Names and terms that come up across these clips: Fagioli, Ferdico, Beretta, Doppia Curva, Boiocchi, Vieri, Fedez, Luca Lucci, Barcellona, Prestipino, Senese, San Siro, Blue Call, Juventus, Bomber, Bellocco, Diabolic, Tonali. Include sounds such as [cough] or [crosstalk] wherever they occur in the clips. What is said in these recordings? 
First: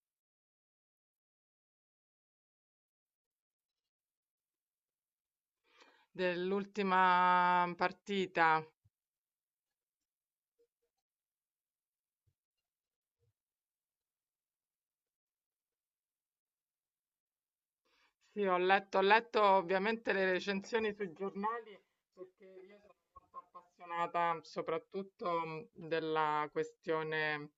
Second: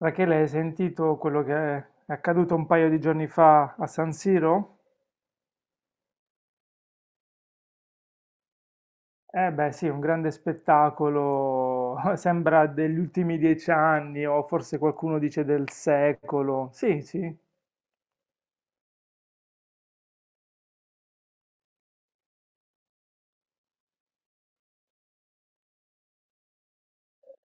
Rachele, hai sentito quello che è accaduto un paio di giorni fa a San Siro? Dell'ultima partita. Eh beh, sì, un grande spettacolo, [laughs] sembra degli ultimi dieci anni o forse qualcuno dice del secolo. Sì, sì, Sì, ho letto ovviamente le recensioni sui giornali perché io sono molto appassionata soprattutto della questione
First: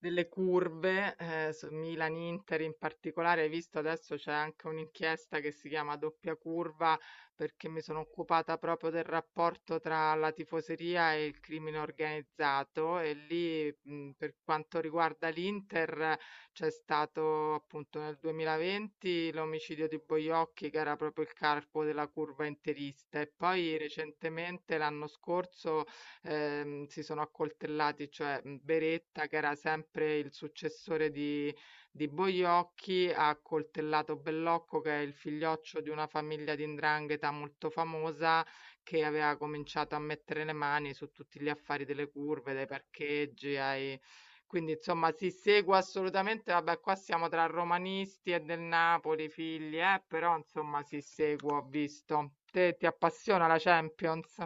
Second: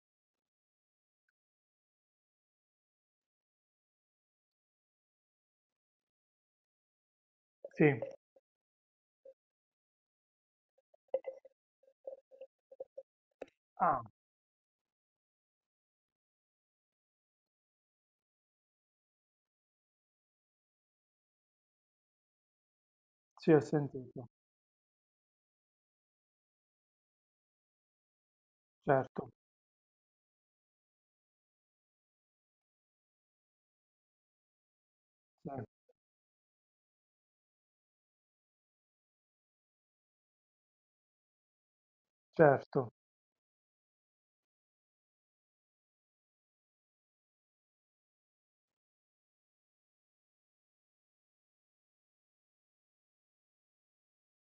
delle curve, su Milan-Inter in particolare. Hai visto adesso c'è anche un'inchiesta che si chiama Doppia Curva perché mi sì. sono occupata proprio del rapporto tra la tifoseria e il crimine organizzato e lì Ah, per quanto riguarda l'Inter. C'è stato appunto nel 2020 l'omicidio di Boiocchi, che era proprio il carpo della curva interista, e sì, ho poi sentito, recentemente l'anno scorso si sono accoltellati, cioè Beretta, certo, che era sempre il successore di Boiocchi, ha accoltellato Bellocco, che è il sì, figlioccio di una famiglia di 'ndrangheta molto famosa che aveva cominciato a mettere le mani su tutti gli affari delle curve, dai certo. parcheggi ai, quindi insomma si segue assolutamente, vabbè qua siamo tra romanisti e del Napoli, figli, però insomma si segue, ho visto. Te ti appassiona la Champions?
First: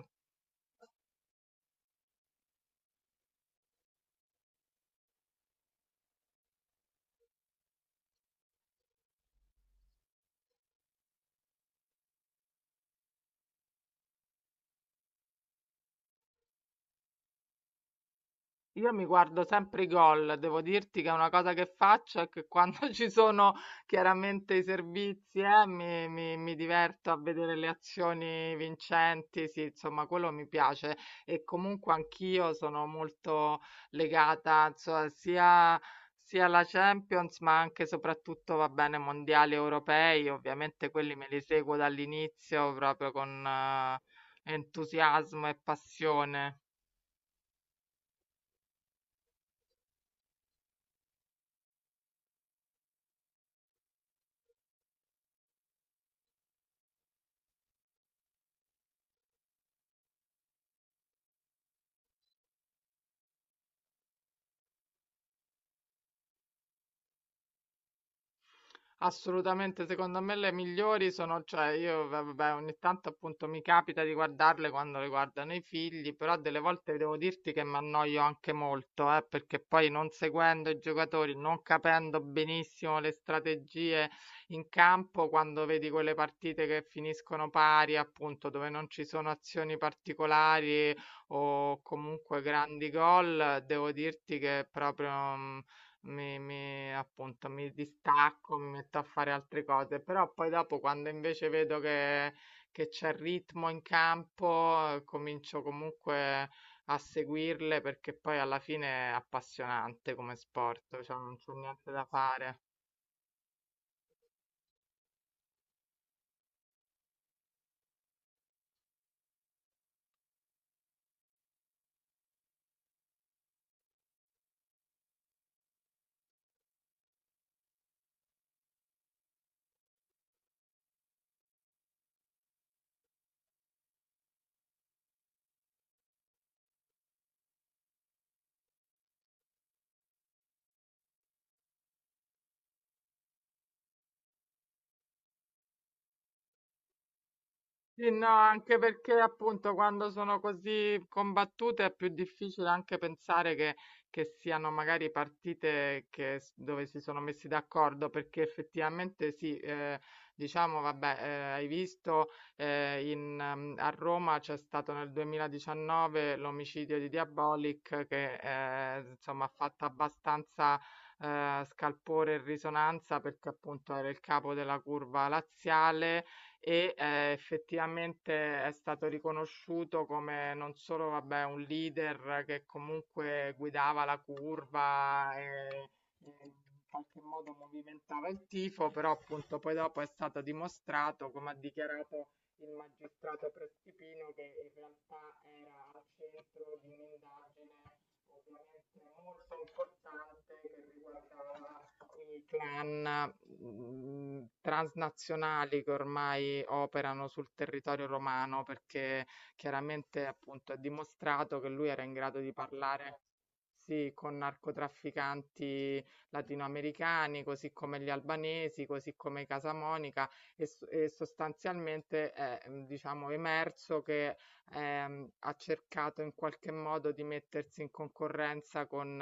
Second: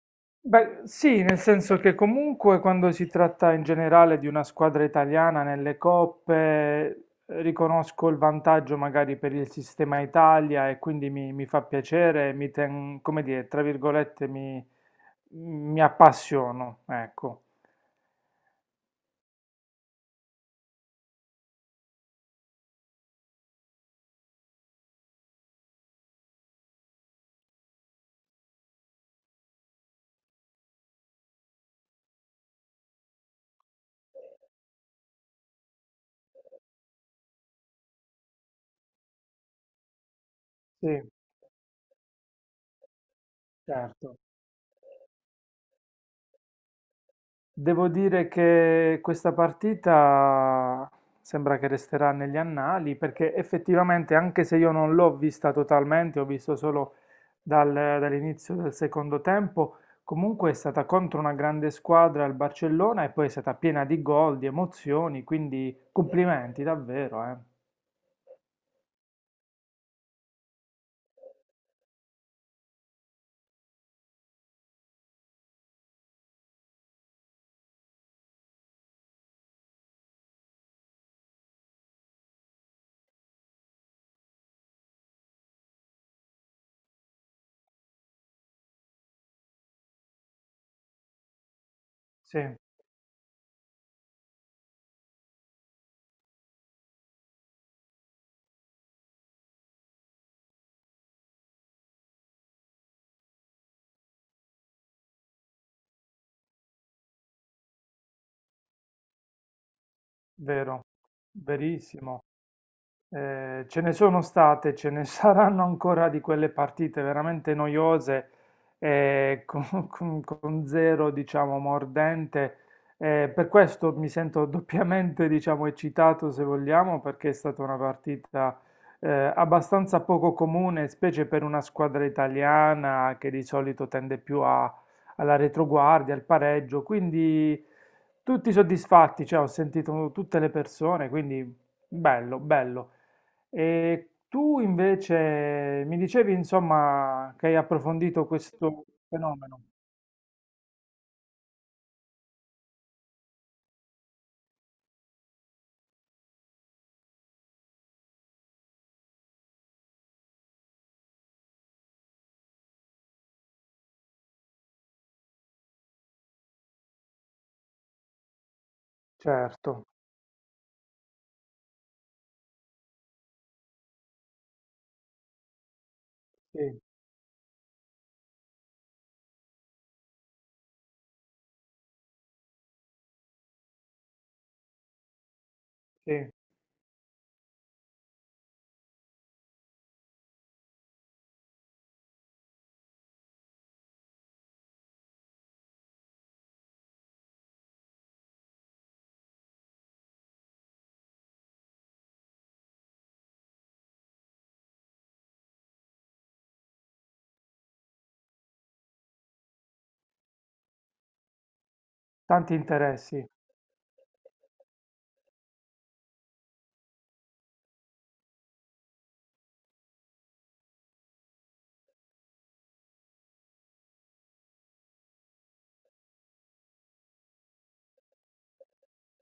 Beh, sì, nel senso che comunque quando si tratta in generale di una squadra italiana nelle coppe, riconosco il vantaggio magari per il sistema Italia e quindi mi fa piacere, come dire, tra virgolette, mi appassiono, ecco. Io mi guardo sempre i gol, devo dirti che è una cosa che faccio è che quando [laughs] ci sono chiaramente i servizi, mi diverto a vedere le azioni vincenti, sì, insomma, quello mi piace e comunque anch'io sono molto legata, insomma, sia alla Champions, ma anche e soprattutto, va bene, mondiali europei, Sì, ovviamente quelli me li seguo dall'inizio proprio con certo. entusiasmo e passione. Devo dire che questa partita sembra che resterà negli annali perché effettivamente, anche se io non l'ho vista totalmente, ho visto solo dall'inizio del secondo tempo, comunque è stata contro una grande squadra il Barcellona e poi è stata piena di gol, di emozioni, quindi complimenti davvero, eh. Assolutamente, secondo me le migliori sono, cioè io vabbè, ogni tanto appunto mi capita di guardarle quando le guardano i figli, però delle volte devo dirti che mi annoio anche molto, perché poi non seguendo i giocatori, non capendo benissimo le strategie in campo, quando vedi quelle partite che finiscono pari, appunto, dove non ci sono azioni particolari o Sì, comunque grandi gol, devo dirti che proprio... mm, mi mi appunto, mi distacco, mi metto a fare altre cose, però poi dopo quando invece vedo che c'è ritmo in campo, comincio comunque a seguirle perché poi alla fine è appassionante come vero, sport, cioè non c'è niente da verissimo. fare. Ce ne sono state, ce ne [laughs] saranno ancora di quelle partite veramente noiose, [laughs] con, con zero, diciamo, mordente. Per questo mi sento [laughs] doppiamente, diciamo, eccitato, se vogliamo, perché è stata una partita, abbastanza poco comune, specie per una squadra italiana che di solito tende più alla retroguardia, al pareggio. Quindi tutti soddisfatti, cioè, ho sentito tutte le persone, quindi bello, bello. E tu invece mi dicevi, insomma, che hai Sì, no, approfondito anche questo perché fenomeno. appunto quando sono così combattute è più difficile anche pensare che siano magari partite dove si sono messi d'accordo, perché effettivamente sì, diciamo, vabbè, hai visto a Roma c'è stato nel 2019 l'omicidio di Diabolic che insomma ha fatto Certo, abbastanza scalpore e risonanza perché appunto era il capo della curva laziale sì, e, effettivamente è stato riconosciuto come non solo, vabbè, un leader che comunque guidava la curva sì. e in qualche modo movimentava il tifo, però appunto poi dopo è stato dimostrato, come ha dichiarato il magistrato Prestipino, che in realtà era al centro di un'indagine ovviamente molto importante che riguardava i clan transnazionali che ormai operano sul territorio romano, perché chiaramente appunto è dimostrato che lui era in grado di Tanti parlare. interessi. Sì, con narcotrafficanti latinoamericani, così come gli albanesi, così come Casa Monica, e sostanzialmente è, diciamo, emerso che ha cercato in qualche modo di mettersi in concorrenza con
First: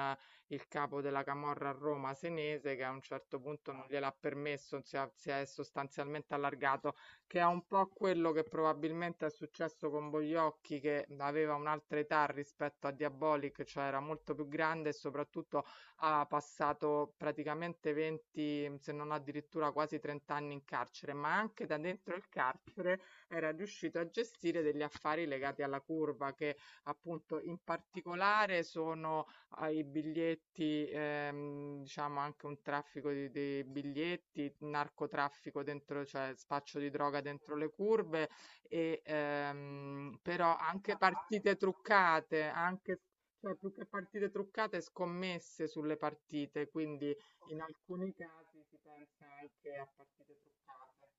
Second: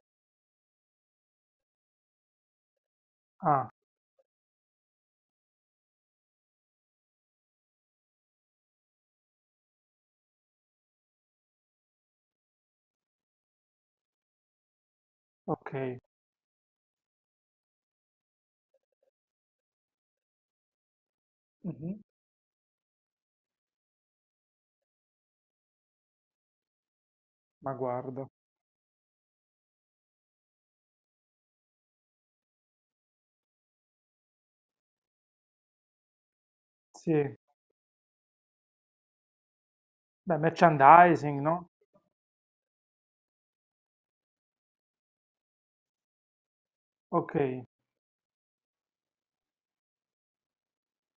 il capo della camorra a Roma, Senese, che a un certo Ah, punto non gliel'ha permesso, si è sostanzialmente allargato, che è un po' quello che probabilmente è successo con Bogliocchi, che aveva un'altra età rispetto a Diabolic, cioè era molto più grande e soprattutto ok. ha passato praticamente 20, se non addirittura quasi 30 anni in carcere, ma anche da Mhm. dentro il carcere era riuscito a gestire degli affari legati alla curva, che appunto in Ma guarda. particolare sono ai biglietti, diciamo anche un traffico di biglietti, narcotraffico dentro, cioè spaccio di Sì, droga dentro le curve, beh, però anche merchandising, partite no? truccate, anche, cioè più che partite truccate, scommesse sulle partite, quindi Ok, in alcuni casi si pensa anche a partite truccate.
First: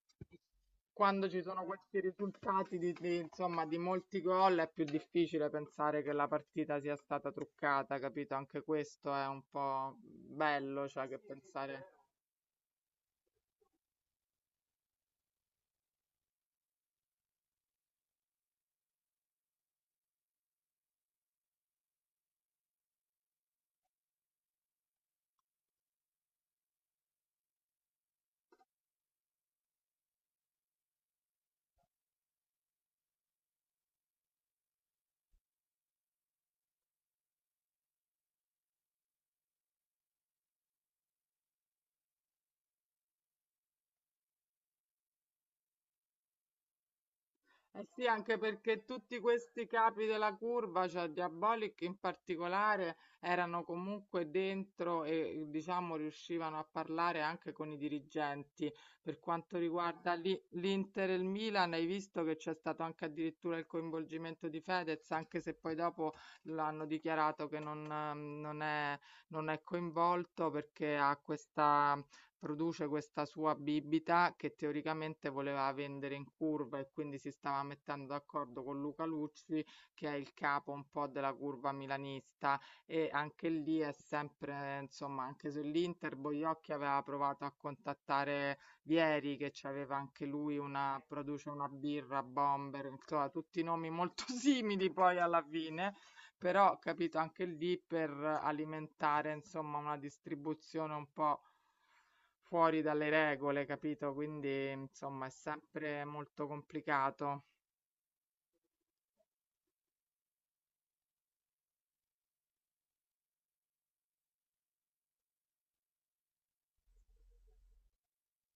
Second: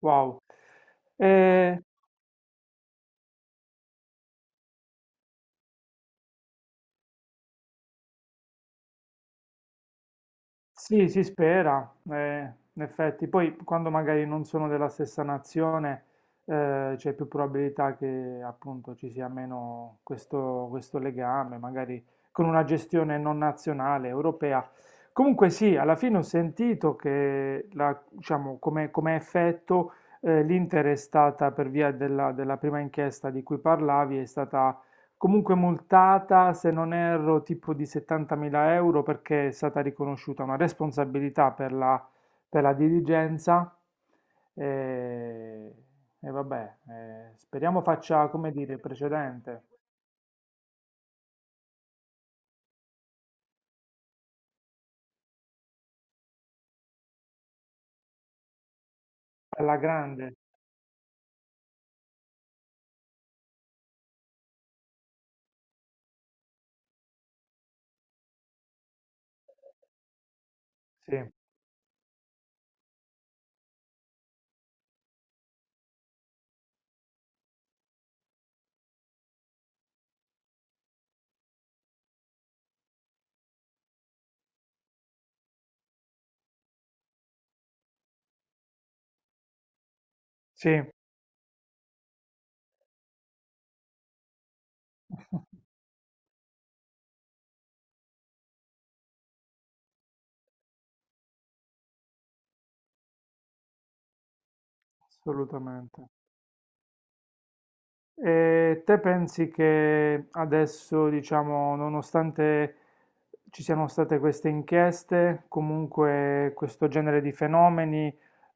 wow. Quando ci sono Eh, questi risultati insomma, di molti gol è più difficile pensare che la partita sia stata truccata, capito? Anche questo è un po' bello, cioè sì, che si pensare... spera, in effetti. Poi quando magari non sono della stessa nazione, c'è più probabilità che appunto ci sia meno questo, questo legame, magari con una gestione non nazionale, europea. Comunque sì, alla fine ho sentito che diciamo, come, come effetto, l'Inter è stata, per via della, della prima inchiesta di cui parlavi, è stata comunque multata, se non erro, tipo di 70.000 euro perché è stata riconosciuta una responsabilità per la dirigenza. E, e vabbè, speriamo Eh sì, faccia, anche come dire, perché tutti precedente. questi capi della curva, cioè Diabolic in particolare, erano comunque dentro e diciamo riuscivano a parlare anche con i dirigenti. Per quanto Alla riguarda grande, l'Inter e il Milan, hai visto che c'è stato anche addirittura il coinvolgimento di Fedez, anche se poi dopo l'hanno dichiarato che non, non è, non è coinvolto perché ha sì, questa produce questa sua bibita che teoricamente voleva vendere in curva e quindi si stava mettendo d'accordo con Luca Lucci, che è il capo un po' della curva milanista. E anche lì è sempre, insomma, anche sull'Inter, Boiocchi aveva provato a contattare Vieri, che aveva anche lui sì, una, produce una birra, Bomber, insomma, tutti nomi molto [laughs] simili poi alla [laughs] fine però capito anche lì per alimentare insomma una distribuzione un po' fuori dalle regole, capito? Quindi, insomma, è assolutamente. sempre molto complicato. E te pensi che adesso, diciamo, nonostante ci siano state queste inchieste, comunque questo genere di fenomeni,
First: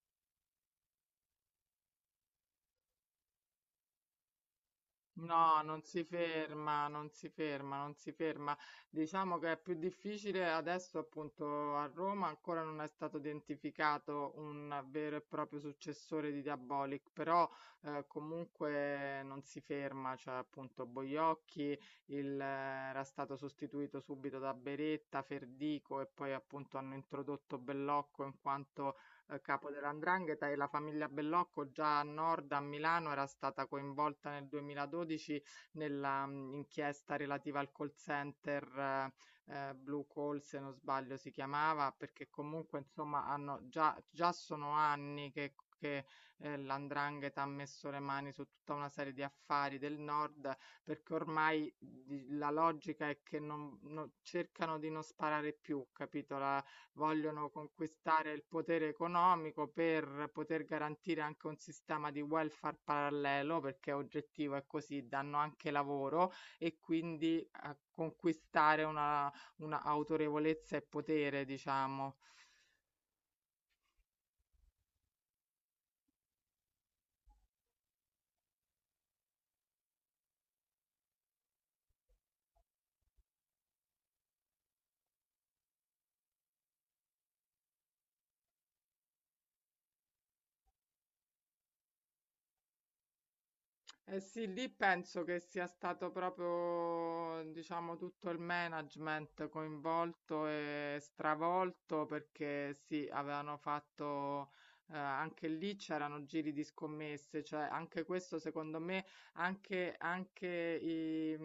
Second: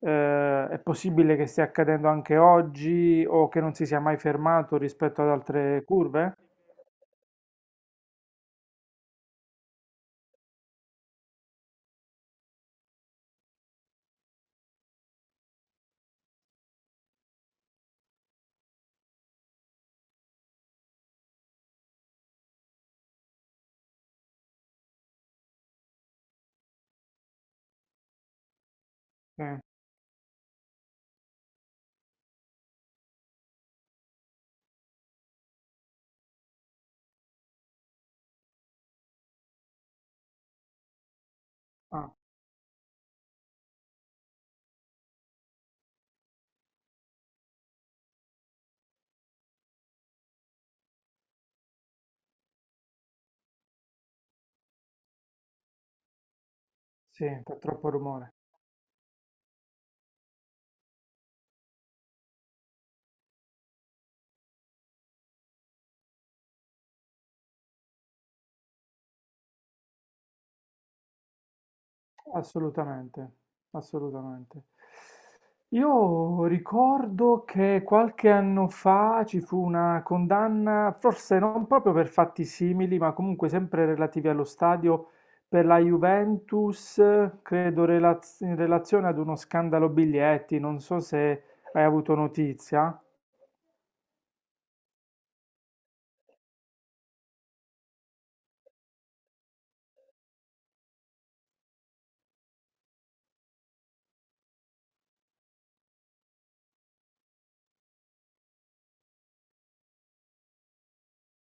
è possibile che stia accadendo anche oggi o che non si sia mai fermato rispetto ad No, non altre si curve? ferma, non si ferma, non si ferma. Diciamo che è più difficile adesso, appunto, a Roma ancora non è stato identificato un vero e proprio successore di Diabolic, però comunque non si ferma, cioè appunto Boiocchi il, eh, era stato sostituito subito da Beretta, Ferdico e poi appunto hanno introdotto Bellocco in quanto Sì. capo dell''ndrangheta e la famiglia Bellocco già a nord a Milano era stata coinvolta nel 2012 nella inchiesta relativa al call center Blue Call, se non sbaglio si chiamava, Ah, perché comunque insomma hanno già, già sono anni che l'andrangheta ha messo le mani su tutta una serie di affari del nord, perché ormai la logica è che non, non- cercano di non sparare più, capito? La, sì, vogliono fa troppo conquistare rumore. il potere economico per poter garantire anche un sistema di welfare parallelo, perché oggettivo è così, danno anche lavoro e quindi conquistare una autorevolezza e potere, diciamo. Assolutamente, assolutamente. Io ricordo che qualche anno fa ci fu una condanna, forse non proprio per fatti simili, ma comunque sempre relativi allo stadio per la Juventus, credo in relazione ad uno scandalo biglietti, non so se hai avuto notizia. Eh sì, lì penso che sia stato proprio, diciamo, tutto il management coinvolto e stravolto perché sì, avevano fatto, anche lì c'erano giri di scommesse, cioè anche questo secondo me, anche i,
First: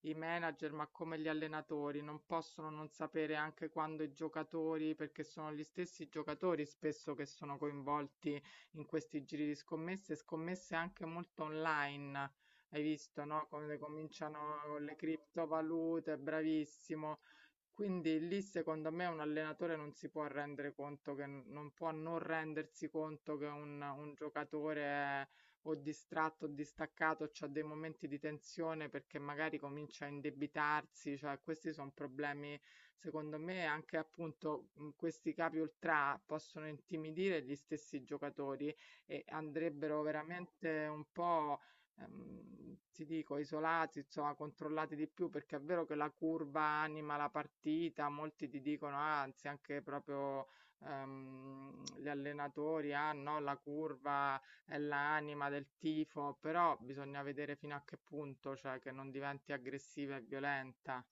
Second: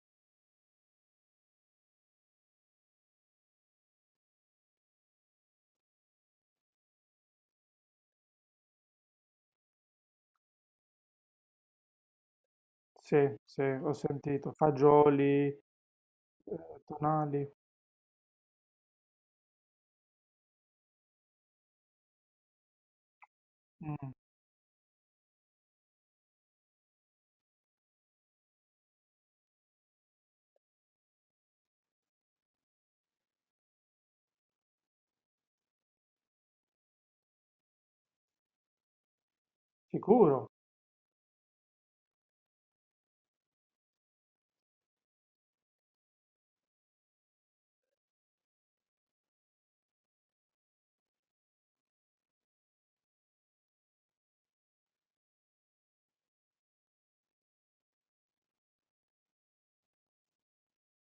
i manager, ma come gli allenatori, non possono non sapere anche quando i giocatori, perché sono gli stessi giocatori spesso che sono coinvolti in questi giri di scommesse, scommesse anche molto online. Hai visto, Sì, no? sì, Come ho sentito. cominciano con le Fagioli, criptovalute, bravissimo. Tonali. Quindi lì secondo me un allenatore non si può rendere conto che non può non rendersi conto che Mm, un giocatore è o distratto o distaccato, c'ha dei momenti di tensione perché magari comincia a indebitarsi, cioè questi sono problemi. Secondo me anche appunto, questi capi ultrà possono intimidire gli stessi giocatori e andrebbero sicuro. veramente un po', ti dico isolati, insomma controllati di più, perché è vero che la curva anima la partita, molti ti dicono, ah, anzi anche proprio, gli allenatori: "Ah no, la curva è l'anima del tifo", però bisogna vedere fino a che punto, cioè che non diventi aggressiva e violenta.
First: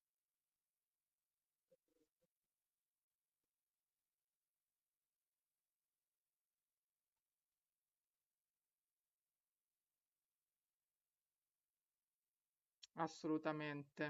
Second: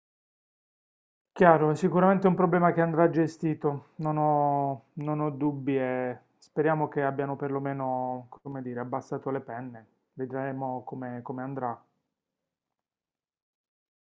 Chiaro, è sicuramente un problema che andrà gestito, non ho, non ho dubbi e speriamo che abbiamo perlomeno, come dire, abbassato le penne. Vedremo come come andrà. Assolutamente.